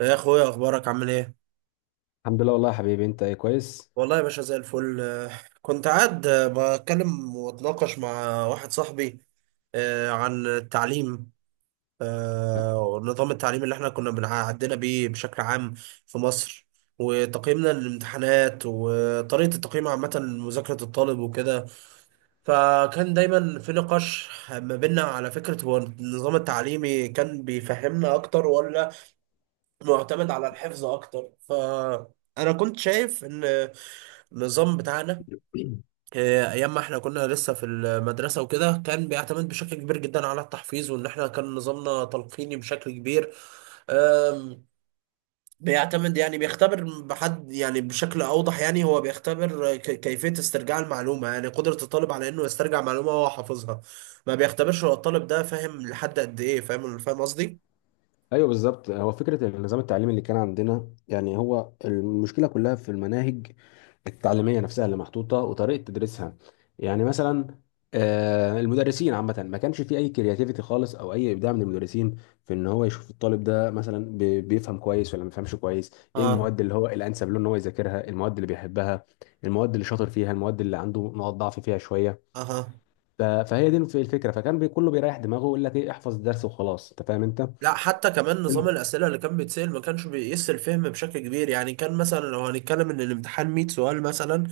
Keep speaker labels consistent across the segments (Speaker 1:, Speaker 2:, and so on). Speaker 1: يا اخويا اخبارك عامل ايه؟
Speaker 2: الحمد لله. والله يا حبيبي، انت ايه؟ كويس.
Speaker 1: والله يا باشا زي الفل، كنت قاعد، بتكلم واتناقش مع واحد صاحبي، عن التعليم، ونظام التعليم اللي احنا كنا بنعدينا بيه بشكل عام في مصر، وتقييمنا للامتحانات وطريقة التقييم عامة لمذاكرة الطالب وكده. فكان دايما في نقاش ما بيننا على فكرة هو النظام التعليمي كان بيفهمنا أكتر ولا معتمد على الحفظ اكتر. فانا كنت شايف ان النظام بتاعنا، ايام ما احنا كنا لسه في المدرسه وكده، كان بيعتمد بشكل كبير جدا على التحفيظ، وان احنا كان نظامنا تلقيني بشكل كبير. آم، بيعتمد يعني بيختبر بحد، يعني بشكل اوضح يعني، هو بيختبر كيفيه استرجاع المعلومه، يعني قدره الطالب على انه يسترجع معلومه وهو حافظها. ما بيختبرش هو الطالب ده فاهم لحد قد ايه، فاهم فاهم قصدي؟
Speaker 2: ايوه، بالظبط. هو فكره النظام التعليمي اللي كان عندنا، يعني هو المشكله كلها في المناهج التعليميه نفسها اللي محطوطه وطريقه تدريسها. يعني مثلا المدرسين عامه ما كانش في اي كرياتيفيتي خالص او اي ابداع من المدرسين في ان هو يشوف الطالب ده مثلا بيفهم كويس ولا ما بيفهمش كويس. ايه
Speaker 1: اه.
Speaker 2: المواد اللي هو الانسب له ان هو يذاكرها؟ المواد اللي بيحبها، المواد اللي شاطر فيها، المواد اللي عنده نقط ضعف فيها شويه.
Speaker 1: اها.
Speaker 2: فهي دي الفكره. فكان كله بيريح دماغه ويقول لك ايه، احفظ الدرس وخلاص، انت فاهم انت.
Speaker 1: لا حتى كمان نظام الأسئلة اللي كان بيتسأل ما كانش بيقيس الفهم بشكل كبير. يعني كان مثلا لو هنتكلم إن الامتحان 100 سؤال مثلا،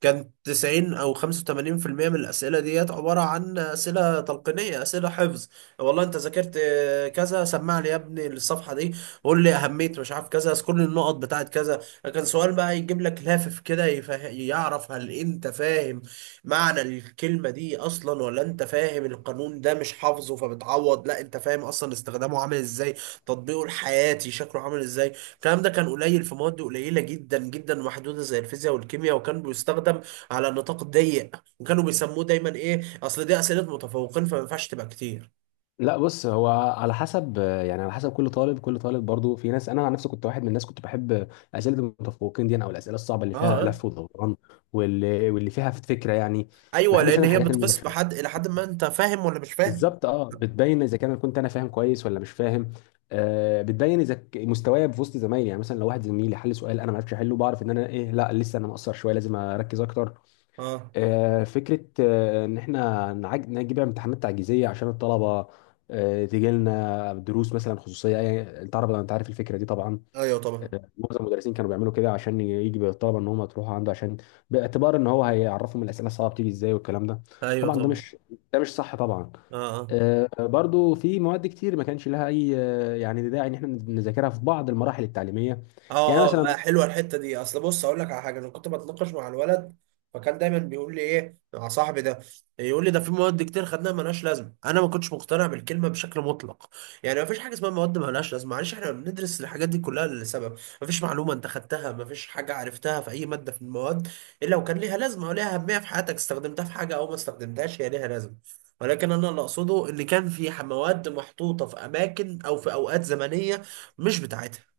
Speaker 1: كان 90 أو 85% من الأسئلة ديت عبارة عن أسئلة تلقينية، أسئلة حفظ. والله أنت ذاكرت، كذا، سمع لي يا ابني الصفحة دي، قول لي أهمية مش عارف كذا، اذكر لي النقط بتاعت كذا. كان سؤال بقى يجيب لك لافف كده يعرف هل أنت فاهم معنى الكلمة دي أصلا، ولا أنت فاهم القانون ده مش حافظه، فبتعوض. لا أنت فاهم أصلا استخدامه عامل إزاي، تطبيقه الحياتي شكله عامل إزاي. الكلام ده كان قليل في مواد قليلة جدا جدا محدودة زي الفيزياء والكيمياء، وكان بيستخدم على نطاق ضيق، وكانوا بيسموه دايما إيه، أصل دي أسئلة متفوقين فما ينفعش تبقى كتير.
Speaker 2: لا، بص، هو على حسب، يعني على حسب كل طالب. كل طالب برضو، في ناس، انا عن نفسي كنت واحد من الناس كنت بحب اسئله المتفوقين دي، يعني، او الاسئله الصعبه اللي فيها
Speaker 1: آه،
Speaker 2: لف ودوران، واللي فيها فكره يعني. ما
Speaker 1: أيوه،
Speaker 2: بحبش
Speaker 1: لأن
Speaker 2: انا
Speaker 1: هي
Speaker 2: الحاجات
Speaker 1: بتقيس
Speaker 2: المباشره.
Speaker 1: بحد إلى حد ما أنت فاهم ولا مش فاهم.
Speaker 2: بالظبط، اه، بتبين اذا كان كنت انا فاهم كويس ولا مش فاهم. بتبين اذا مستواي في وسط زمايلي. يعني مثلا لو واحد زميلي حل سؤال انا ما عرفتش احله، بعرف ان انا ايه، لا، لسه انا مقصر شويه، لازم اركز اكتر.
Speaker 1: آه.
Speaker 2: فكرة إن إحنا نجيب امتحانات تعجيزية عشان الطلبة تيجي لنا دروس مثلا خصوصية. أنت عارف الفكرة دي طبعا.
Speaker 1: أيوه طبعا.
Speaker 2: معظم المدرسين كانوا بيعملوا كده عشان يجي بالطلبة إن هم تروحوا عنده، عشان باعتبار إن هو هيعرفهم الأسئلة الصعبة بتيجي إزاي والكلام ده.
Speaker 1: أيوه
Speaker 2: طبعا ده
Speaker 1: طبعا.
Speaker 2: مش ده مش صح طبعا.
Speaker 1: آه آه.
Speaker 2: برضو في مواد كتير ما كانش لها أي يعني داعي إن إحنا نذاكرها في بعض المراحل التعليمية.
Speaker 1: اه
Speaker 2: يعني
Speaker 1: اه.
Speaker 2: مثلا.
Speaker 1: حلوه الحته دي. اصل بص اقول لك على حاجه، انا كنت بتناقش مع الولد، فكان دايما بيقول لي ايه، مع صاحبي ده. يقول لي ده في مواد كتير خدناها ملهاش لازمه. انا ما كنتش مقتنع بالكلمه بشكل مطلق. يعني ما فيش حاجه اسمها مواد ملهاش لازمه، معلش احنا بندرس الحاجات دي كلها لسبب. ما فيش معلومه انت خدتها، ما فيش حاجه عرفتها في اي ماده في المواد الا وكان ليها لازمه وليها اهميه في حياتك، استخدمتها في حاجه او ما استخدمتهاش هي ليها لازمه. ولكن انا اللي اقصده ان كان في مواد محطوطه في اماكن او في اوقات زمنيه مش بتاعتها.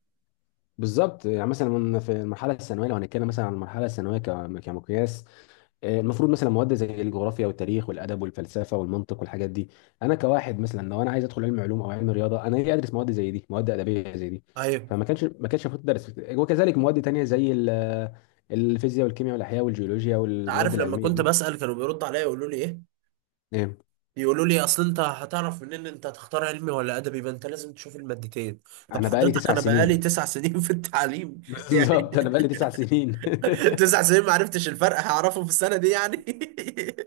Speaker 2: بالظبط. يعني مثلا في المرحلة الثانوية، لو هنتكلم مثلا عن المرحلة الثانوية كمقياس، المفروض مثلا مواد زي الجغرافيا والتاريخ والادب والفلسفه والمنطق والحاجات دي، انا كواحد مثلا، لو انا عايز ادخل علم علوم او علم رياضه، انا ليه ادرس مواد زي دي؟ مواد ادبيه زي دي
Speaker 1: ايوه.
Speaker 2: فما كانش ما كانش المفروض تدرس. وكذلك مواد تانية زي الفيزياء والكيمياء والاحياء والجيولوجيا
Speaker 1: انت
Speaker 2: والمواد
Speaker 1: عارف لما
Speaker 2: العلميه
Speaker 1: كنت
Speaker 2: دي.
Speaker 1: بسأل كانوا بيردوا عليا يقولوا لي ايه،
Speaker 2: إيه.
Speaker 1: يقولوا لي اصل انت هتعرف منين انت هتختار علمي ولا ادبي، ما انت لازم تشوف المادتين. طب
Speaker 2: انا بقالي
Speaker 1: حضرتك
Speaker 2: تسع
Speaker 1: انا بقالي
Speaker 2: سنين
Speaker 1: 9 سنين في التعليم يعني،
Speaker 2: بالظبط، انا بقالي 9 سنين
Speaker 1: 9 سنين ما عرفتش الفرق هعرفه في السنة دي يعني.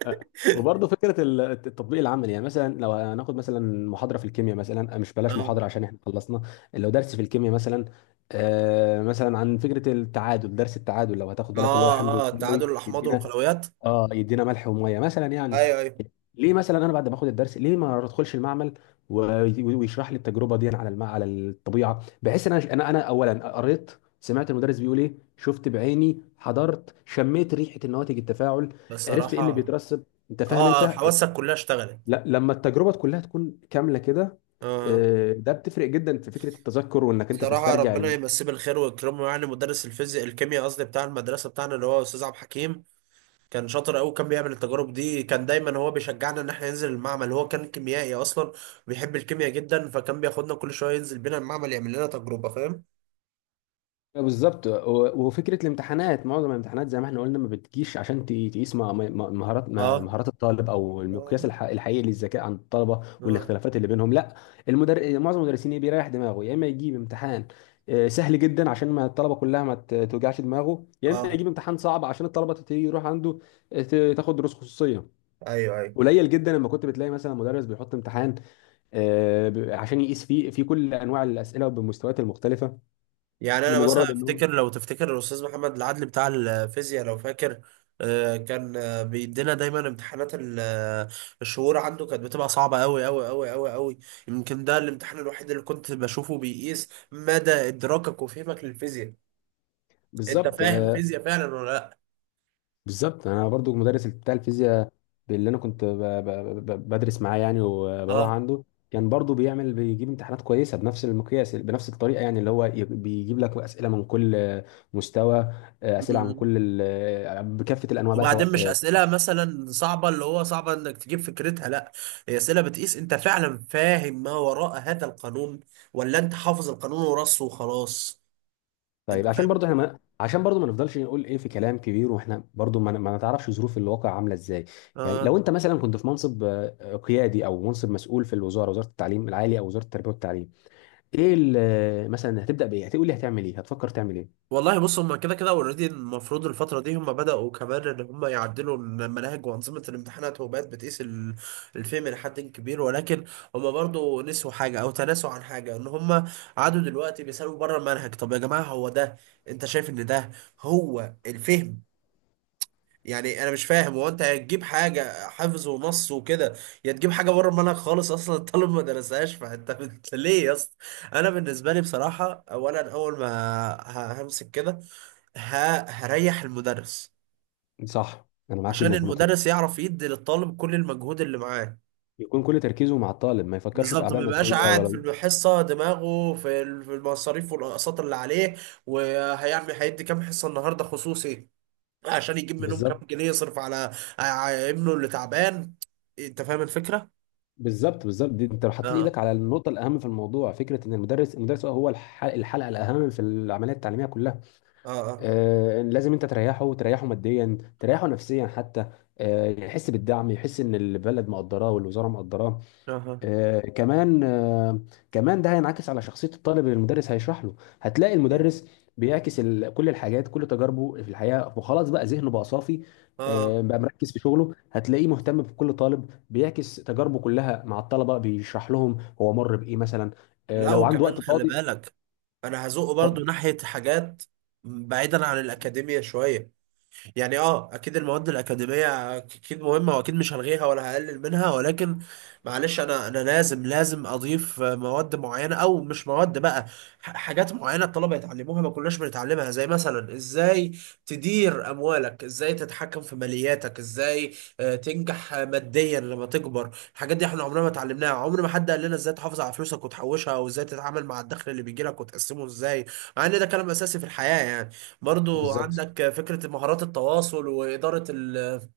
Speaker 2: أه. وبرضه فكره التطبيق العملي. يعني مثلا لو هناخد مثلا محاضره في الكيمياء مثلا. مش بلاش
Speaker 1: اه.
Speaker 2: محاضره عشان احنا خلصنا. لو درس في الكيمياء مثلا، مثلا عن فكره التعادل، درس التعادل، لو هتاخد بالك، اللي هو حمض
Speaker 1: اه. اه
Speaker 2: وكيماوي
Speaker 1: التعادل، الاحماض
Speaker 2: يدينا،
Speaker 1: والقلويات.
Speaker 2: اه يدينا ملح وميه مثلا يعني.
Speaker 1: ايوه ايوه.
Speaker 2: ليه مثلا انا بعد ما باخد الدرس ليه ما ادخلش المعمل ويشرح لي التجربه دي على على الطبيعه، بحيث ان انا انا أنا اولا قريت، سمعت المدرس بيقول ايه، شفت بعيني، حضرت، شميت ريحه النواتج التفاعل، عرفت ايه اللي
Speaker 1: بصراحة.
Speaker 2: بيترسب، انت فاهم
Speaker 1: اه،
Speaker 2: انت؟
Speaker 1: حواسك كلها اشتغلت.
Speaker 2: لا، لما التجربه كلها تكون كامله كده،
Speaker 1: اه.
Speaker 2: ده بتفرق جدا في فكره التذكر وانك انت
Speaker 1: بصراحة
Speaker 2: تسترجع.
Speaker 1: ربنا يمسيه بالخير ويكرمه، يعني مدرس الفيزياء الكيمياء قصدي بتاع المدرسة بتاعنا اللي هو أستاذ عبد الحكيم، كان شاطر قوي. كان بيعمل التجارب دي، كان دايما هو بيشجعنا ان احنا ننزل المعمل. هو كان كيميائي اصلا، بيحب الكيمياء جدا، فكان بياخدنا كل شويه ينزل بينا المعمل يعمل لنا تجربه، فاهم.
Speaker 2: بالظبط. وفكره الامتحانات، معظم الامتحانات زي ما احنا قلنا ما بتجيش عشان تقيس
Speaker 1: اه.
Speaker 2: مهارات الطالب او المقياس
Speaker 1: اه.
Speaker 2: الحقيقي للذكاء عند الطلبه
Speaker 1: اه.
Speaker 2: والاختلافات اللي بينهم. لا. معظم المدرسين، ايه، بيريح دماغه، يا اما يجيب امتحان سهل جدا عشان ما الطلبه كلها ما توجعش دماغه، يا اما
Speaker 1: آه.
Speaker 2: يجيب امتحان صعب عشان الطلبه يروح عنده تاخد دروس خصوصيه.
Speaker 1: ايوه ايوه.
Speaker 2: قليل جدا لما كنت بتلاقي مثلا مدرس بيحط امتحان عشان يقيس فيه في كل انواع الاسئله وبمستويات المختلفه،
Speaker 1: يعني انا مثلا
Speaker 2: لمجرد انه.
Speaker 1: افتكر، لو تفتكر الاستاذ محمد العدل بتاع الفيزياء، لو فاكر، كان بيدينا دايما امتحانات الشهور عنده كانت بتبقى صعبه قوي قوي قوي قوي قوي. يمكن ده الامتحان الوحيد اللي كنت بشوفه بيقيس مدى ادراكك وفهمك للفيزياء، انت
Speaker 2: بالظبط.
Speaker 1: فاهم فيزياء فعلا ولا لا.
Speaker 2: بالظبط، انا برضو المدرس بتاع الفيزياء اللي انا كنت بدرس معاه يعني وبروح
Speaker 1: اه.
Speaker 2: عنده، كان برضو بيجيب امتحانات كويسه بنفس المقياس بنفس الطريقه، يعني اللي هو بيجيب لك اسئله من كل مستوى. اسئله عن
Speaker 1: مم.
Speaker 2: كل بكافه الانواع بقى، سواء.
Speaker 1: وبعدين مش اسئله مثلا صعبه، اللي هو صعبه انك تجيب فكرتها، لا. هي اسئله بتقيس انت فعلا فاهم ما وراء هذا القانون، ولا انت حافظ القانون ورصه وخلاص. انت
Speaker 2: طيب، عشان
Speaker 1: فاهم
Speaker 2: برضو ما نفضلش نقول، ايه، في كلام كبير واحنا برضو ما نتعرفش ظروف الواقع عامله ازاي. يعني
Speaker 1: الفكرة؟
Speaker 2: لو انت مثلا كنت في منصب قيادي او منصب مسؤول في الوزاره، وزاره التعليم العالي او وزاره التربيه والتعليم، ايه مثلا هتبدا بايه؟ هتقول لي هتعمل ايه؟ هتفكر تعمل ايه؟
Speaker 1: والله بص، هم كده كده اوريدي المفروض الفترة دي هم بدأوا كمان ان هم يعدلوا المناهج وأنظمة الامتحانات، وبقت بتقيس الفهم لحد كبير، ولكن هم برضو نسوا حاجة او تناسوا عن حاجة، ان هم قعدوا دلوقتي بيسألوا بره المنهج. طب يا جماعة، هو ده، انت شايف ان ده هو الفهم؟ يعني انا مش فاهم، هو انت هتجيب حاجه حفظ ونص وكده يا تجيب حاجه بره المنهج خالص اصلا؟ الطالب ما درسهاش فانت ليه يا اسطى؟ انا بالنسبه لي بصراحه، اولا، اول ما همسك كده هريح المدرس،
Speaker 2: صح، انا معاك
Speaker 1: عشان
Speaker 2: جدا في النقطه دي.
Speaker 1: المدرس يعرف يدي للطالب كل المجهود اللي معاه.
Speaker 2: يكون كل تركيزه مع الطالب، ما يفكرش في
Speaker 1: بالظبط،
Speaker 2: اعباء
Speaker 1: ما يبقاش
Speaker 2: ماديه
Speaker 1: قاعد في
Speaker 2: ولا.
Speaker 1: الحصه دماغه في في المصاريف والاقساط اللي عليه، وهيعمل هيدي كام حصه النهارده خصوصي عشان يجيب منهم كام
Speaker 2: بالظبط،
Speaker 1: جنيه يصرف على ابنه اللي تعبان. انت فاهم الفكرة؟
Speaker 2: بالظبط، بالظبط. دي انت لو حطيت
Speaker 1: اه.
Speaker 2: ايدك على النقطه الاهم في الموضوع، فكره ان المدرس هو الحلقه الاهم في العمليه التعليميه كلها.
Speaker 1: اه. اه.
Speaker 2: لازم انت تريحه ماديا، تريحه نفسيا حتى. يحس بالدعم، يحس ان البلد مقدراه والوزاره مقدراه.
Speaker 1: اه.
Speaker 2: آه، كمان آه، كمان ده هينعكس على شخصية الطالب اللي المدرس هيشرح له. هتلاقي المدرس بيعكس كل الحاجات، كل تجاربه في الحياة، وخلاص بقى ذهنه بقى صافي،
Speaker 1: اه.
Speaker 2: بقى مركز في شغله. هتلاقيه مهتم بكل طالب، بيعكس تجاربه كلها مع الطلبة، بيشرح لهم هو مر بإيه مثلا،
Speaker 1: لا
Speaker 2: لو عنده
Speaker 1: وكمان
Speaker 2: وقت
Speaker 1: خلي
Speaker 2: فاضي.
Speaker 1: بالك، انا هزقه برضو
Speaker 2: اتفضل.
Speaker 1: ناحية حاجات بعيدا عن الأكاديمية شوية. يعني، اه، اكيد المواد الاكاديميه اكيد مهمه واكيد مش هلغيها ولا هقلل منها، ولكن معلش انا لازم اضيف مواد معينه، او مش مواد بقى، حاجات معينه الطلبه يتعلموها ما كناش بنتعلمها. زي مثلا ازاي تدير اموالك، ازاي تتحكم في مالياتك، ازاي تنجح ماديا لما تكبر. الحاجات دي احنا عمرنا ما اتعلمناها، عمر ما حد قال لنا ازاي تحافظ على فلوسك وتحوشها، او ازاي تتعامل مع الدخل اللي بيجيلك وتقسمه ازاي، مع ان ده كلام اساسي في الحياه يعني. برضو
Speaker 2: بالظبط.
Speaker 1: عندك فكرة مهارات التواصل وإدارة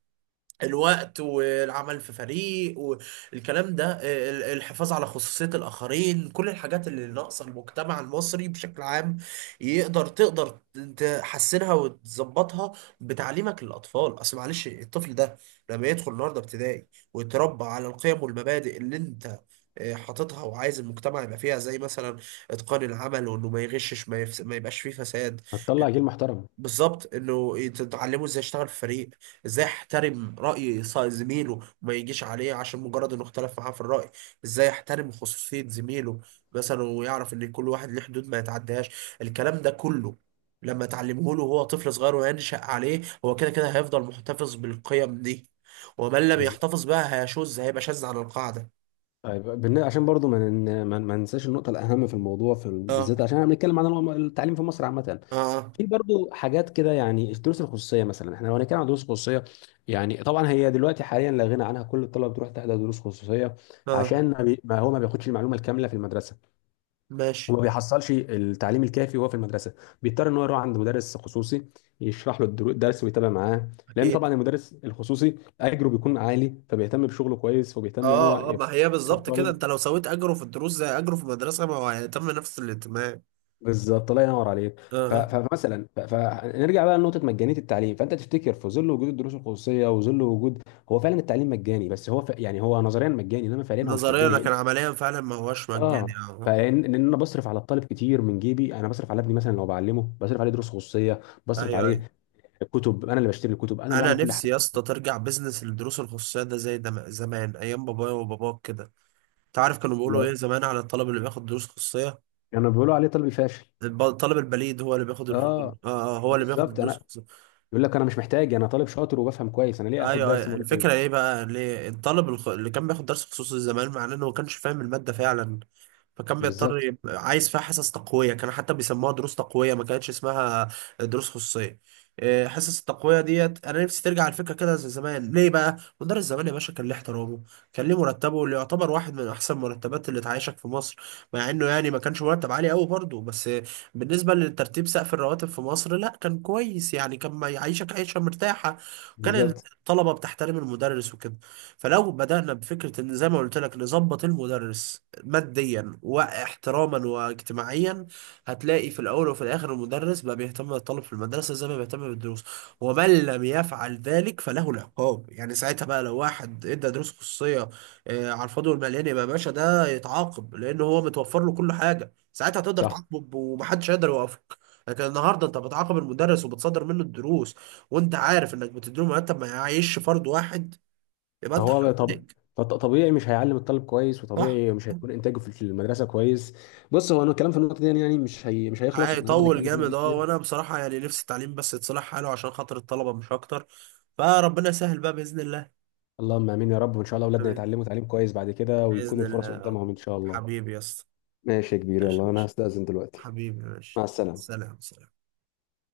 Speaker 1: الوقت، والعمل في فريق، والكلام ده، الحفاظ على خصوصية الآخرين، كل الحاجات اللي ناقصة المجتمع المصري بشكل عام. تقدر تحسنها وتظبطها بتعليمك للأطفال. أصل معلش الطفل ده لما يدخل النهاردة ابتدائي ويتربى على القيم والمبادئ اللي أنت حاططها وعايز المجتمع يبقى فيها، زي مثلا اتقان العمل، وانه ما يغشش، ما يبقاش فيه فساد.
Speaker 2: هتطلع جيل محترم.
Speaker 1: بالظبط. انه تتعلمه ازاي اشتغل في فريق، ازاي احترم رأي زميله وما يجيش عليه عشان مجرد انه اختلف معاه في الرأي، ازاي احترم خصوصية زميله مثلا، ويعرف ان كل واحد ليه حدود ما يتعدهاش. الكلام ده كله لما تعلمه له وهو طفل صغير وينشأ عليه، هو كده كده هيفضل محتفظ بالقيم دي، ومن لم يحتفظ بها هيشذ، هيبقى شاذ عن القاعدة.
Speaker 2: طيب، عشان برضو ما نن- ما ما ننساش النقطه الاهم في الموضوع، في
Speaker 1: اه.
Speaker 2: بالذات عشان احنا بنتكلم عن التعليم في مصر عامه.
Speaker 1: اه. اه.
Speaker 2: في برضو حاجات كده. يعني الدروس الخصوصيه مثلا، احنا لو هنتكلم عن دروس خصوصيه، يعني طبعا هي دلوقتي حاليا لا غنى عنها، كل الطلبه بتروح تحضر دروس خصوصيه
Speaker 1: آه،
Speaker 2: عشان ما هو ما بياخدش المعلومه الكامله في المدرسه
Speaker 1: ماشي.
Speaker 2: وما بيحصلش التعليم الكافي وهو في المدرسه، بيضطر ان هو يروح عند مدرس خصوصي يشرح له الدرس ويتابع معاه، لان
Speaker 1: اكيد.
Speaker 2: طبعا المدرس الخصوصي اجره بيكون عالي، فبيهتم بشغله كويس وبيهتم ان هو
Speaker 1: اه. اه،
Speaker 2: يفيد
Speaker 1: ما هي بالظبط كده،
Speaker 2: الطالب.
Speaker 1: انت لو سويت اجره في الدروس زي اجره في المدرسه، ما هو هيتم نفس الاهتمام.
Speaker 2: بالظبط. الله ينور عليك.
Speaker 1: اه. اه،
Speaker 2: فنرجع بقى لنقطه مجانيه التعليم. فانت تفتكر في ظل وجود الدروس الخصوصيه وظل وجود، هو فعلا التعليم مجاني؟ بس هو يعني هو نظريا مجاني انما فعليا هو مش
Speaker 1: نظريا
Speaker 2: مجاني، لان،
Speaker 1: لكن عمليا فعلا ما هوش
Speaker 2: اه،
Speaker 1: مجاني، اه.
Speaker 2: فان ان انا بصرف على الطالب كتير من جيبي، انا بصرف على ابني مثلا لو بعلمه، بصرف عليه دروس خصوصيه،
Speaker 1: اه.
Speaker 2: بصرف
Speaker 1: ايوه ايوه.
Speaker 2: عليه كتب، انا اللي بشتري الكتب، انا اللي
Speaker 1: انا
Speaker 2: بعمل كل
Speaker 1: نفسي
Speaker 2: حاجه.
Speaker 1: يا اسطى ترجع بزنس الدروس الخصوصيه ده زي زمان، ايام بابايا وباباك كده. انت عارف كانوا بيقولوا
Speaker 2: لو
Speaker 1: ايه زمان على الطالب اللي بياخد دروس خصوصيه؟
Speaker 2: يعني بيقولوا عليه طالب فاشل.
Speaker 1: الطالب البليد هو اللي بياخد
Speaker 2: اه،
Speaker 1: اه، هو اللي بياخد
Speaker 2: بالظبط،
Speaker 1: الدروس.
Speaker 2: انا يقول لك انا مش محتاج، انا طالب شاطر وبفهم كويس، انا ليه اخد
Speaker 1: ايوه
Speaker 2: درس
Speaker 1: ايوه، الفكره
Speaker 2: مرتين.
Speaker 1: ايه بقى؟ ليه الطالب اللي كان بياخد درس خصوصي زمان مع انه ما كانش فاهم الماده فعلا، فكان بيضطر
Speaker 2: بالظبط،
Speaker 1: يبقى عايز فيها حصص تقويه، كان حتى بيسموها دروس تقويه ما كانتش اسمها دروس خصوصيه. إيه، حصص التقويه ديت انا نفسي ترجع الفكره كده زي زمان. ليه بقى مدرس زمان يا باشا كان ليه احترامه، كان ليه مرتبه اللي يعتبر واحد من احسن مرتبات اللي تعيشك في مصر، مع انه يعني ما كانش مرتب عالي قوي برضه، بس بالنسبه لترتيب سقف الرواتب في مصر لا، كان كويس، يعني كان ما يعيشك عيشه مرتاحه. كان
Speaker 2: بالظبط.
Speaker 1: طلبة بتحترم المدرس وكده. فلو بدأنا بفكرة ان زي ما قلت لك نظبط المدرس ماديا واحتراما واجتماعيا، هتلاقي في الاول وفي الاخر المدرس بقى بيهتم بالطالب في المدرسة زي ما بيهتم بالدروس. ومن لم يفعل ذلك فله العقاب. يعني ساعتها بقى، لو واحد ادى دروس خصوصية على الفاضي والمليان، يبقى يا باشا ده يتعاقب، لان هو متوفر له كل حاجة، ساعتها تقدر
Speaker 2: صح.
Speaker 1: تعاقبه ومحدش هيقدر يوقفك. لكن النهارده انت بتعاقب المدرس وبتصدر منه الدروس، وانت عارف انك بتديله مرتب ما يعيش فرد واحد، يبقى انت
Speaker 2: فهو بقى،
Speaker 1: حرام
Speaker 2: طب،
Speaker 1: عليك.
Speaker 2: طبيعي مش هيعلم الطالب كويس
Speaker 1: صح؟
Speaker 2: وطبيعي مش هيكون انتاجه في المدرسه كويس. بص هو، انا الكلام في النقطه دي، يعني مش مش هيخلص، احنا هنفضل
Speaker 1: هيطول
Speaker 2: نتكلم في النقطه دي
Speaker 1: جامد، اه.
Speaker 2: كتير.
Speaker 1: وانا بصراحة يعني نفسي التعليم بس يتصلح حاله عشان خاطر الطلبة مش اكتر، فربنا يسهل بقى بإذن الله.
Speaker 2: اللهم امين يا رب، وان شاء الله اولادنا
Speaker 1: حبيبي.
Speaker 2: يتعلموا تعليم كويس بعد كده ويكون
Speaker 1: بإذن الله
Speaker 2: الفرص
Speaker 1: يا رب.
Speaker 2: قدامهم ان شاء الله.
Speaker 1: حبيبي يا اسطى.
Speaker 2: ماشي يا كبير،
Speaker 1: ماشي
Speaker 2: يلا انا
Speaker 1: ماشي.
Speaker 2: هستأذن دلوقتي.
Speaker 1: حبيبي
Speaker 2: مع
Speaker 1: ماشي.
Speaker 2: السلامه
Speaker 1: سلام سلام.